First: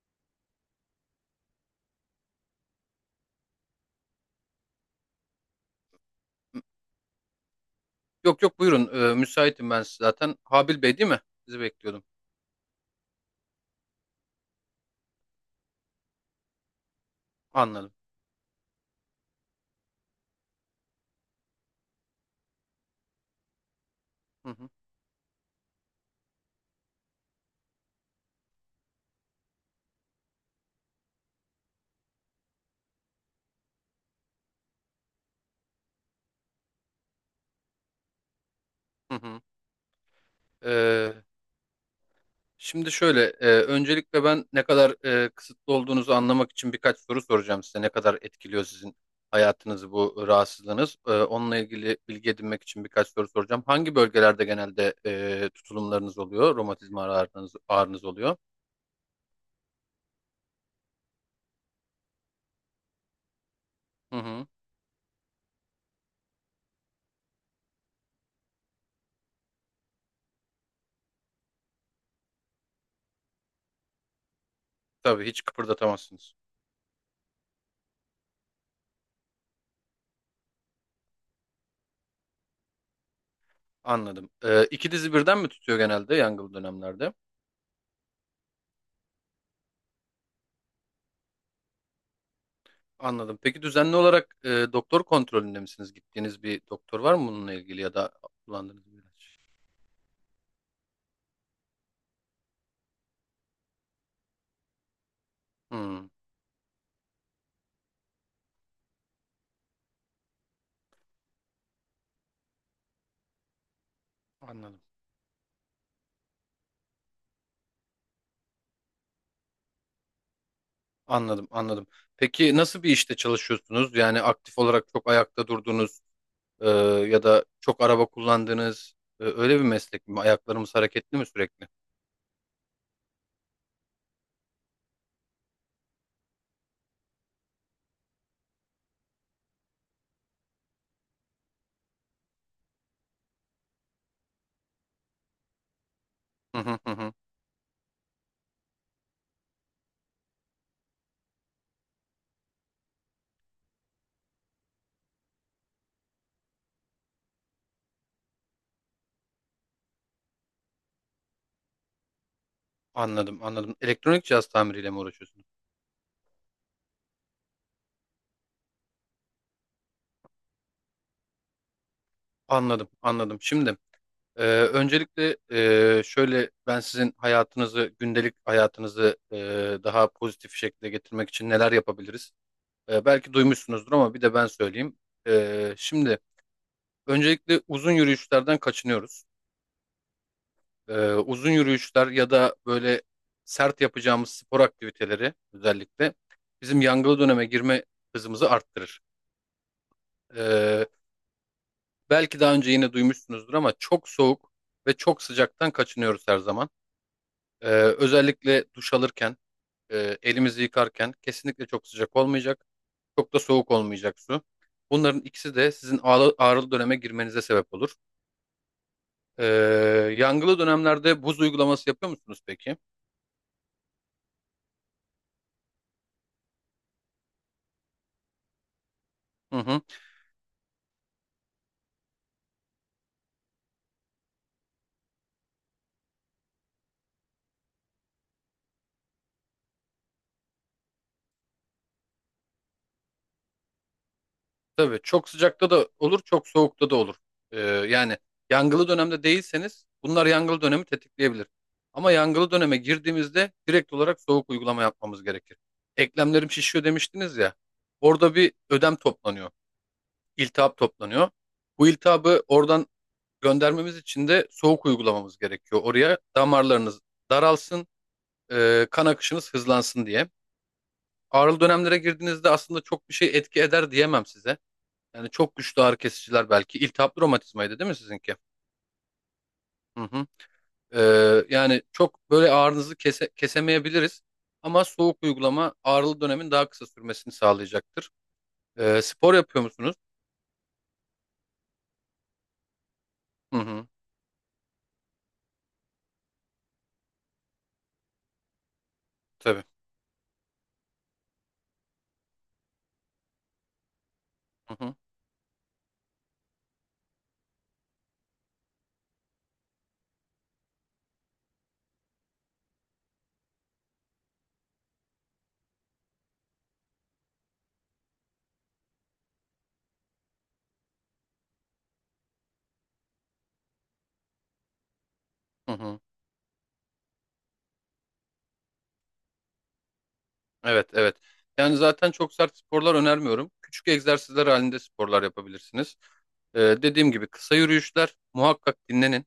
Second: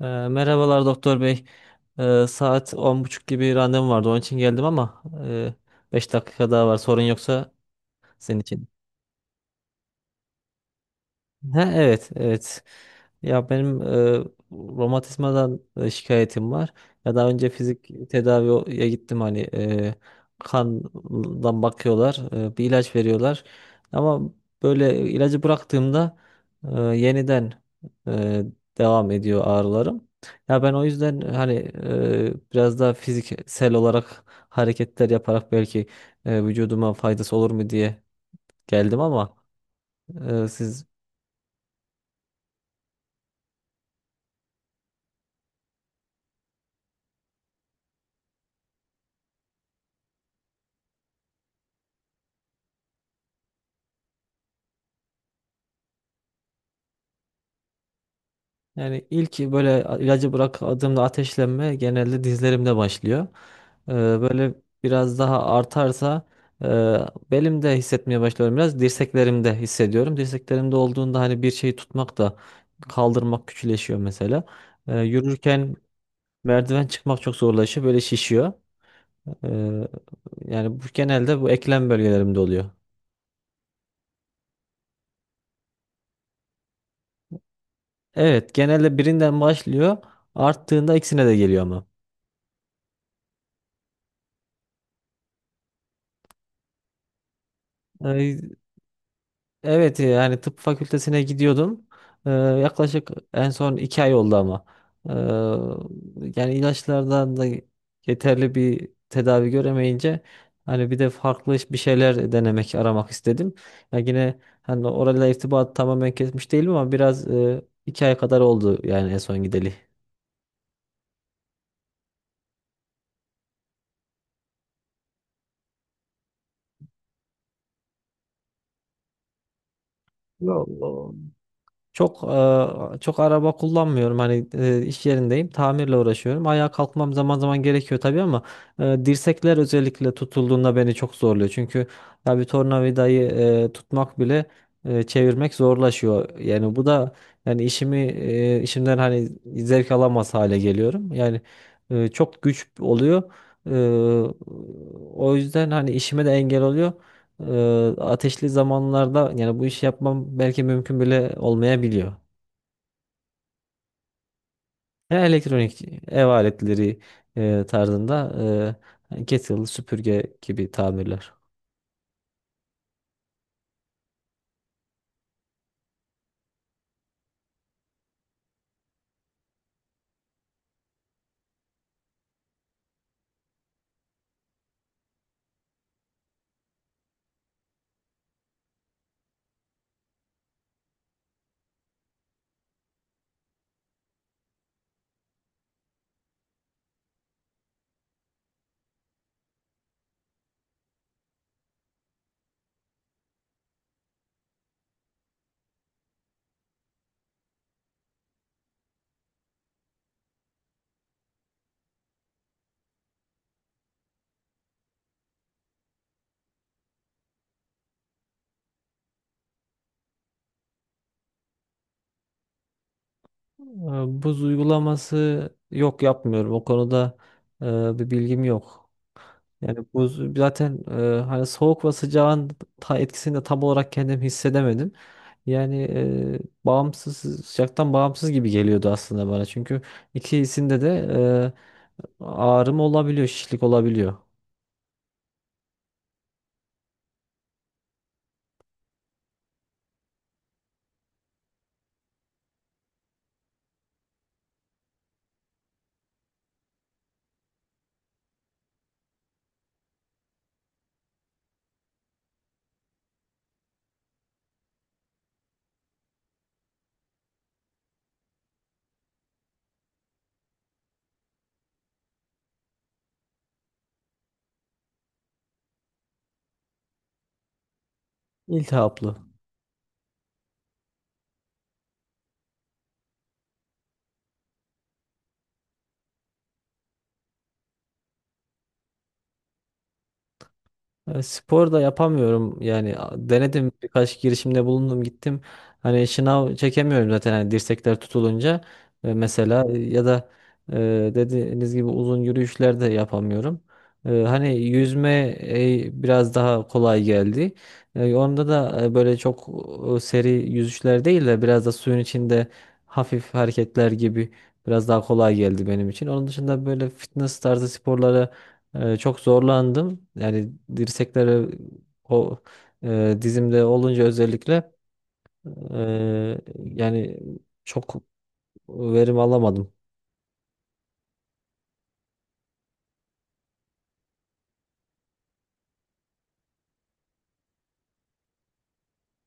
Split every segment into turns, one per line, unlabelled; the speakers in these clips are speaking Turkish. Merhabalar doktor bey. Saat 10:30 gibi randevum vardı. Onun için geldim ama 5 dakika daha var. Sorun yoksa senin
Yok yok
için.
buyurun. Müsaitim ben zaten. Habil Bey değil mi? Sizi
Ha,
bekliyordum.
evet, evet. Ya benim romatizmadan şikayetim var. Ya daha önce
Anladım.
fizik tedaviye gittim, hani kandan bakıyorlar, bir ilaç veriyorlar. Ama
Hı hı.
böyle ilacı bıraktığımda yeniden e, devam ediyor ağrılarım. Ya ben o yüzden hani biraz daha fiziksel olarak hareketler yaparak belki vücuduma faydası olur mu diye geldim
Hı
ama
hı.
siz...
Ee, Şimdi şöyle. Öncelikle ben ne kadar kısıtlı olduğunuzu anlamak için birkaç soru soracağım size. Ne kadar etkiliyor sizin hayatınızı bu rahatsızlığınız? Onunla ilgili bilgi edinmek için birkaç soru soracağım. Hangi bölgelerde genelde tutulumlarınız oluyor? Romatizma ağrınız, ağrınız oluyor?
Yani ilk böyle ilacı bıraktığımda ateşlenme genelde dizlerimde başlıyor.
Hı hı.
Böyle biraz daha artarsa e, belimde hissetmeye başlıyorum biraz. Dirseklerimde hissediyorum. Dirseklerimde olduğunda hani bir şeyi tutmak da, kaldırmak küçüleşiyor mesela.
Tabii hiç
Yürürken
kıpırdatamazsınız.
merdiven çıkmak çok zorlaşıyor. Böyle şişiyor. Ee, Yani bu genelde bu eklem bölgelerimde oluyor.
Anladım. İki dizi birden mi tutuyor genelde yangılı dönemlerde?
Evet, genelde birinden başlıyor. Arttığında ikisine de geliyor ama.
Anladım. Peki düzenli olarak doktor kontrolünde misiniz? Gittiğiniz bir doktor var mı bununla ilgili ya da
Ee,
kullandığınız bir ilaç?
Evet, yani tıp fakültesine gidiyordum. Yaklaşık en son 2 ay oldu ama. Ee,
Hmm,
Yani ilaçlardan da yeterli bir tedavi göremeyince hani bir de farklı bir şeyler denemek, aramak istedim. Yani yine
anladım.
hani orayla irtibat tamamen kesmiş değilim ama biraz, 2 ay kadar oldu yani en son gideli.
Anladım, anladım. Peki nasıl bir işte çalışıyorsunuz? Yani aktif olarak çok ayakta durduğunuz e, ya da çok araba kullandığınız öyle bir meslek mi? Ayaklarımız
Allah.
hareketli mi sürekli?
Çok Çok araba kullanmıyorum. Hani iş yerindeyim. Tamirle uğraşıyorum. Ayağa kalkmam zaman zaman gerekiyor tabii ama dirsekler özellikle tutulduğunda beni çok zorluyor. Çünkü ya bir tornavidayı tutmak bile çevirmek zorlaşıyor.
Hı
Yani
hı
bu
hı. Hı.
da, yani işimden hani zevk alamaz hale geliyorum. Yani çok güç oluyor. E, O yüzden hani işime de engel oluyor. Ateşli zamanlarda yani bu işi yapmam belki mümkün bile olmayabiliyor.
Anladım, anladım. Elektronik cihaz tamiriyle mi
Yani
uğraşıyorsunuz?
elektronik ev aletleri tarzında, kettle, süpürge gibi tamirler.
Anladım, anladım. Şimdi öncelikle şöyle ben sizin hayatınızı, gündelik hayatınızı daha pozitif şekilde getirmek için neler yapabiliriz? Belki duymuşsunuzdur ama bir de ben söyleyeyim. Şimdi öncelikle uzun yürüyüşlerden kaçınıyoruz. Uzun yürüyüşler ya da böyle sert yapacağımız spor aktiviteleri özellikle bizim yangılı döneme girme hızımızı arttırır. E, Belki daha önce yine duymuşsunuzdur ama çok soğuk ve çok sıcaktan kaçınıyoruz her zaman. Ee, Özellikle duş alırken, elimizi yıkarken kesinlikle çok sıcak olmayacak, çok da soğuk olmayacak su. Bunların ikisi de sizin ağrılı döneme girmenize sebep olur. Ee, Yangılı dönemlerde buz uygulaması yapıyor musunuz peki?
Eee, Buz uygulaması, yok, yapmıyorum. O konuda eee, bir bilgim yok.
Hı hı.
Yani buz zaten, hani soğuk ve sıcağın etkisini de tam olarak kendim hissedemedim. Yani, sıcaktan bağımsız gibi geliyordu aslında bana. Çünkü ikisinde de ağrım olabiliyor, şişlik olabiliyor.
Tabii çok sıcakta da olur, çok soğukta da olur. Yani yangılı dönemde değilseniz bunlar yangılı dönemi tetikleyebilir. Ama yangılı döneme girdiğimizde direkt olarak soğuk uygulama yapmamız gerekir. Eklemlerim şişiyor demiştiniz ya. Orada bir ödem toplanıyor. İltihap toplanıyor. Bu iltihabı oradan göndermemiz için de soğuk uygulamamız gerekiyor. Oraya damarlarınız daralsın, kan akışınız hızlansın diye. Ağrılı dönemlere girdiğinizde aslında çok bir şey etki eder diyemem size. Yani çok güçlü ağrı kesiciler belki. İltihaplı romatizmaydı değil mi sizinki?
İltihaplı.
Hı hı. E, Yani çok böyle ağrınızı kesemeyebiliriz. Ama soğuk uygulama ağrılı dönemin daha kısa sürmesini sağlayacaktır. Spor yapıyor musunuz?
Spor da yapamıyorum yani,
Hı
denedim,
hı.
birkaç girişimde bulundum, gittim hani şınav çekemiyorum zaten hani dirsekler tutulunca... Mesela,
Tabii.
ya da e, dediğiniz gibi uzun yürüyüşler de yapamıyorum. Hani
Hı hı.
yüzme biraz daha kolay geldi. Onda da böyle çok seri yüzüşler değil de biraz da suyun içinde hafif hareketler gibi biraz daha kolay geldi benim için. Onun dışında böyle fitness tarzı sporlara çok zorlandım. Yani o dizimde olunca özellikle,
Hı hı.
e, yani çok verim alamadım.
Evet, evet. Yani zaten çok sert sporlar önermiyorum. Küçük egzersizler halinde sporlar yapabilirsiniz. Dediğim gibi kısa yürüyüşler muhakkak dinlenin.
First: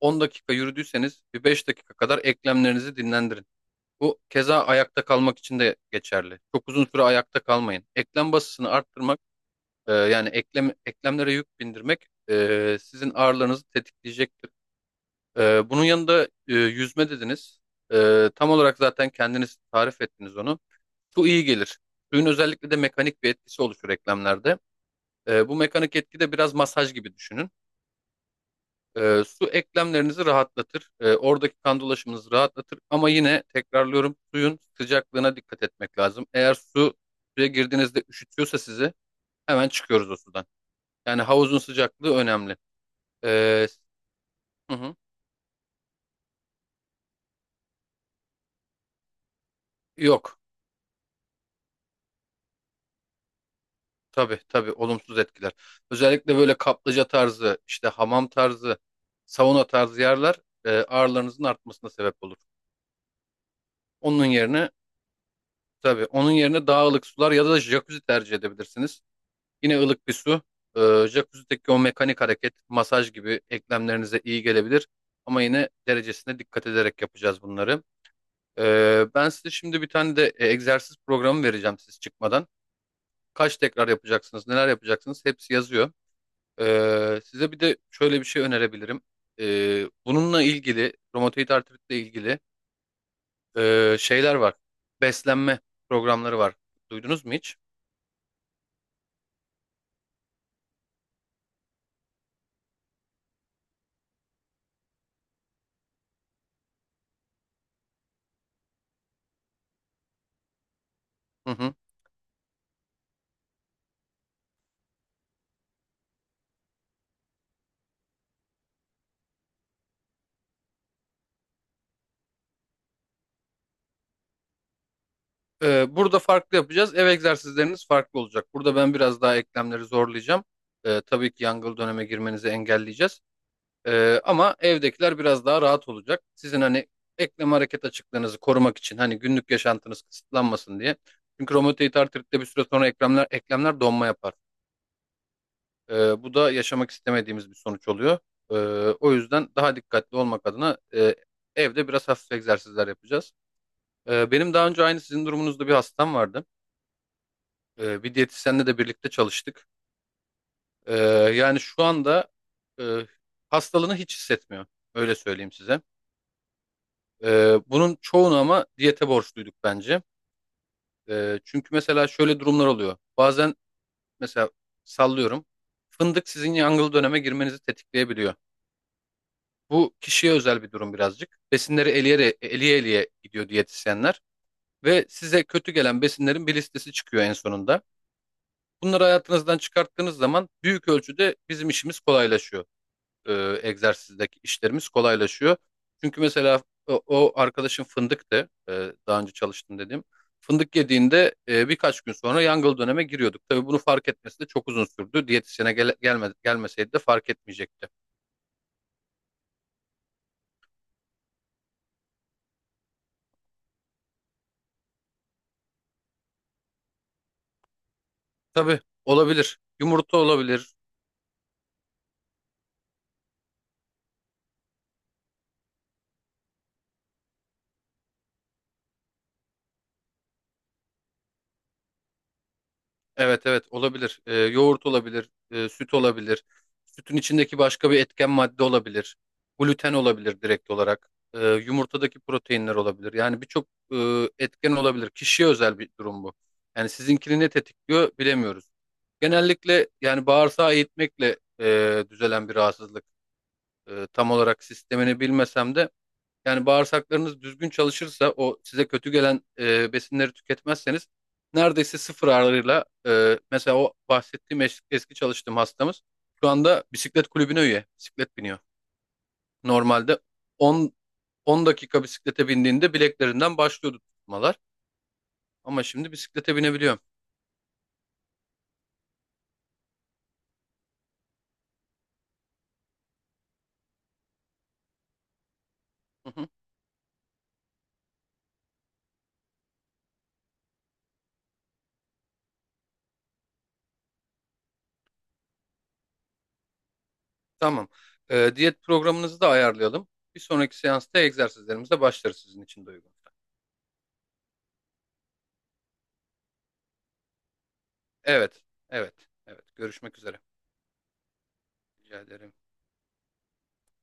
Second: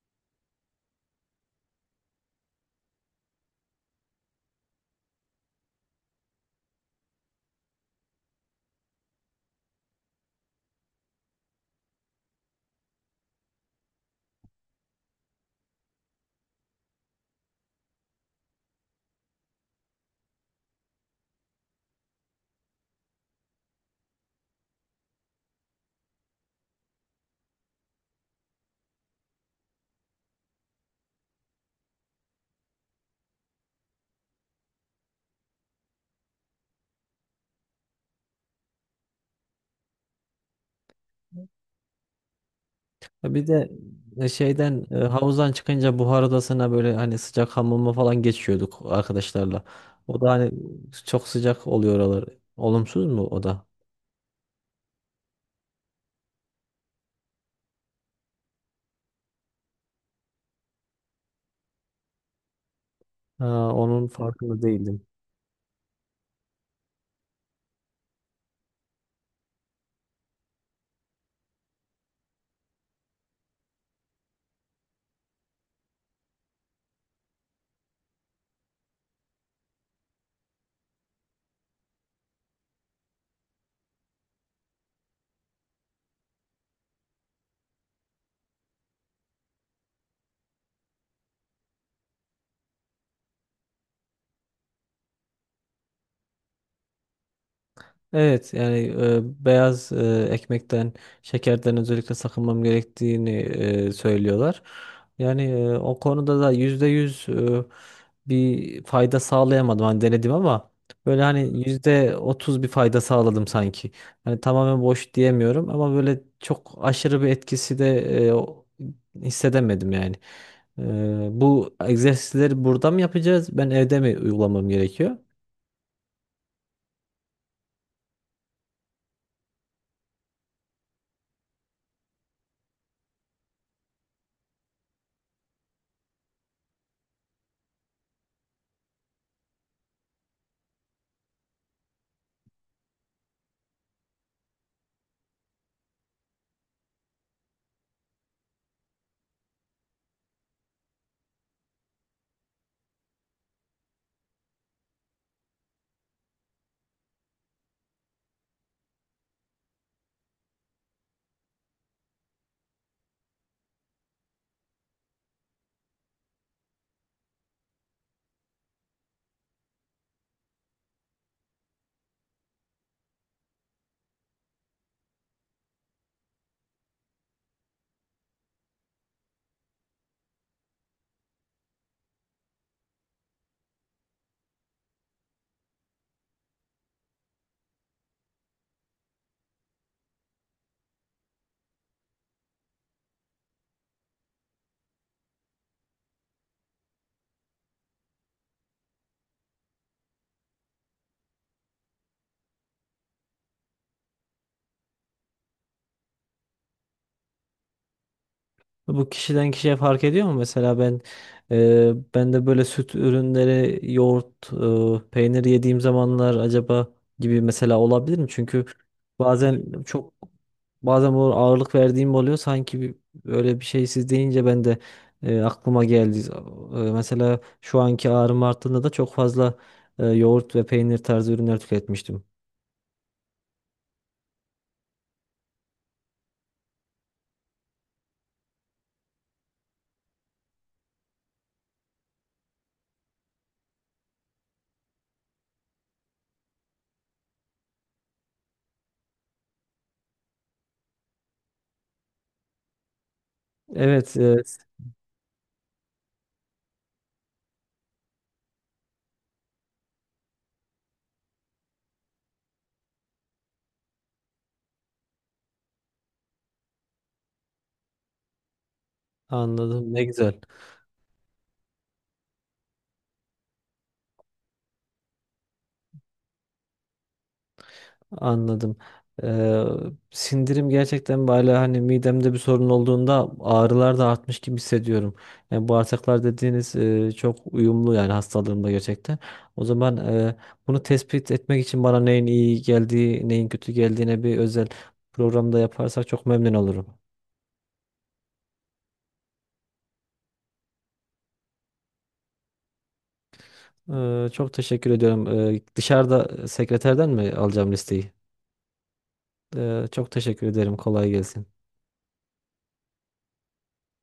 10 dakika yürüdüyseniz bir 5 dakika kadar eklemlerinizi dinlendirin. Bu keza ayakta kalmak için de geçerli. Çok uzun süre ayakta kalmayın. Eklem basısını arttırmak, yani eklemlere yük bindirmek sizin ağrılarınızı tetikleyecektir. Bunun yanında yüzme dediniz. Tam olarak zaten kendiniz tarif ettiniz onu. Su iyi gelir. Suyun özellikle de mekanik bir etkisi oluşur eklemlerde. Bu mekanik etki de biraz masaj gibi düşünün. Su eklemlerinizi rahatlatır. Oradaki kan dolaşımınızı rahatlatır. Ama yine tekrarlıyorum suyun sıcaklığına dikkat etmek lazım. Eğer suya girdiğinizde üşütüyorsa sizi hemen çıkıyoruz o sudan. Yani havuzun sıcaklığı önemli.
Bir
Ee,
de
hı hı.
havuzdan çıkınca buhar odasına böyle hani sıcak hamama falan geçiyorduk arkadaşlarla. O da
Yok.
hani çok sıcak oluyor oralar. Olumsuz mu o da?
Tabii tabii olumsuz etkiler. Özellikle böyle kaplıca tarzı, işte hamam tarzı, sauna tarzı yerler ağrılarınızın artmasına sebep olur.
Ha, onun
Onun
farkında
yerine
değildim.
tabii onun yerine daha ılık sular ya da jacuzzi tercih edebilirsiniz. Yine ılık bir su. Ee, Jacuzzi'deki o mekanik hareket, masaj gibi eklemlerinize iyi gelebilir. Ama yine derecesine dikkat ederek yapacağız bunları. Ben size şimdi bir tane de egzersiz programı vereceğim siz çıkmadan. Kaç tekrar yapacaksınız, neler yapacaksınız hepsi yazıyor. Size bir de şöyle bir şey önerebilirim. Bununla ilgili, romatoid artritle ilgili şeyler var. Beslenme programları var. Duydunuz mu hiç?
Evet, yani beyaz ekmekten, şekerden özellikle sakınmam gerektiğini söylüyorlar. Yani, o konuda da %100 bir fayda sağlayamadım. Hani denedim ama böyle
Hı
hani
hı.
%30 bir fayda sağladım sanki. Hani tamamen boş diyemiyorum ama böyle çok aşırı bir etkisi de e, o- hissedemedim yani. Bu egzersizleri burada mı yapacağız? Ben evde mi uygulamam gerekiyor?
Burada farklı yapacağız. Ev egzersizleriniz farklı olacak. Burada ben biraz daha eklemleri zorlayacağım. Tabii ki yangıl döneme girmenizi engelleyeceğiz. Ama evdekiler biraz daha rahat olacak. Sizin hani eklem hareket açıklığınızı korumak için hani günlük yaşantınız kısıtlanmasın diye. Çünkü romatoid artritte bir süre sonra eklemler donma yapar. Bu da yaşamak istemediğimiz bir sonuç oluyor. Ee, O yüzden daha dikkatli olmak adına evde biraz hafif egzersizler yapacağız. Benim daha önce aynı sizin durumunuzda bir hastam vardı. Bir diyetisyenle de birlikte çalıştık. Ee, Yani şu anda e, hastalığını hiç hissetmiyor. Öyle söyleyeyim size. Bunun çoğunu ama diyete borçluyduk bence. Çünkü mesela şöyle durumlar oluyor. Bazen mesela sallıyorum. Fındık sizin yangıl döneme girmenizi tetikleyebiliyor. Bu kişiye özel bir durum birazcık. Besinleri eleye eliye gidiyor diyetisyenler ve size kötü gelen besinlerin bir listesi çıkıyor en sonunda. Bunları hayatınızdan çıkarttığınız zaman büyük ölçüde bizim işimiz kolaylaşıyor. Egzersizdeki işlerimiz kolaylaşıyor. Çünkü mesela o arkadaşım fındıktı. Daha önce çalıştım dediğim. Fındık yediğinde birkaç gün sonra yangıl döneme giriyorduk. Tabii bunu fark etmesi de çok uzun sürdü. Diyetisyene gelmeseydi de fark etmeyecekti.
Bu kişiden kişiye fark ediyor mu? Mesela ben de böyle süt ürünleri, yoğurt, peynir yediğim zamanlar acaba gibi mesela olabilir mi? Çünkü
Tabii olabilir.
bazen çok,
Yumurta olabilir.
bu ağırlık verdiğim oluyor. Öyle bir şey siz deyince ben de, aklıma geldi. Mesela şu anki ağrım arttığında da çok fazla yoğurt ve peynir tarzı ürünler tüketmiştim.
Evet evet olabilir. Yoğurt olabilir, süt olabilir. Sütün içindeki başka bir etken madde olabilir. Gluten olabilir direkt olarak. Yumurtadaki proteinler olabilir. Yani birçok etken olabilir. Kişiye özel bir durum bu. Yani sizinkini ne tetikliyor bilemiyoruz. Genellikle yani bağırsağı eğitmekle düzelen bir rahatsızlık.
Evet,
Tam
evet,
olarak sistemini bilmesem de yani bağırsaklarınız düzgün çalışırsa o size kötü gelen besinleri tüketmezseniz neredeyse sıfır ağırlığıyla mesela o bahsettiğim eski çalıştığım hastamız şu anda bisiklet kulübüne üye. Bisiklet biniyor.
anladım. Ne
Normalde
güzel.
10 10 dakika bisiklete bindiğinde bileklerinden başlıyordu tutmalar ama şimdi bisiklete binebiliyor.
Anladım. Ee, Sindirim gerçekten, böyle hani midemde bir sorun olduğunda ağrılar da artmış gibi hissediyorum. Yani bağırsaklar
Hı hı.
dediğiniz çok uyumlu yani hastalığımda gerçekten. O zaman, bunu tespit etmek için bana neyin iyi geldiği, neyin kötü geldiğine bir özel programda yaparsak çok memnun olurum.
Tamam. Diyet programınızı da ayarlayalım. Bir sonraki seansta egzersizlerimize başlarız sizin için de uygun.
Çok teşekkür ediyorum. Dışarıda sekreterden mi alacağım listeyi?
Evet, evet, evet.
Çok
Görüşmek üzere.
teşekkür ederim. Kolay gelsin.
Rica ederim.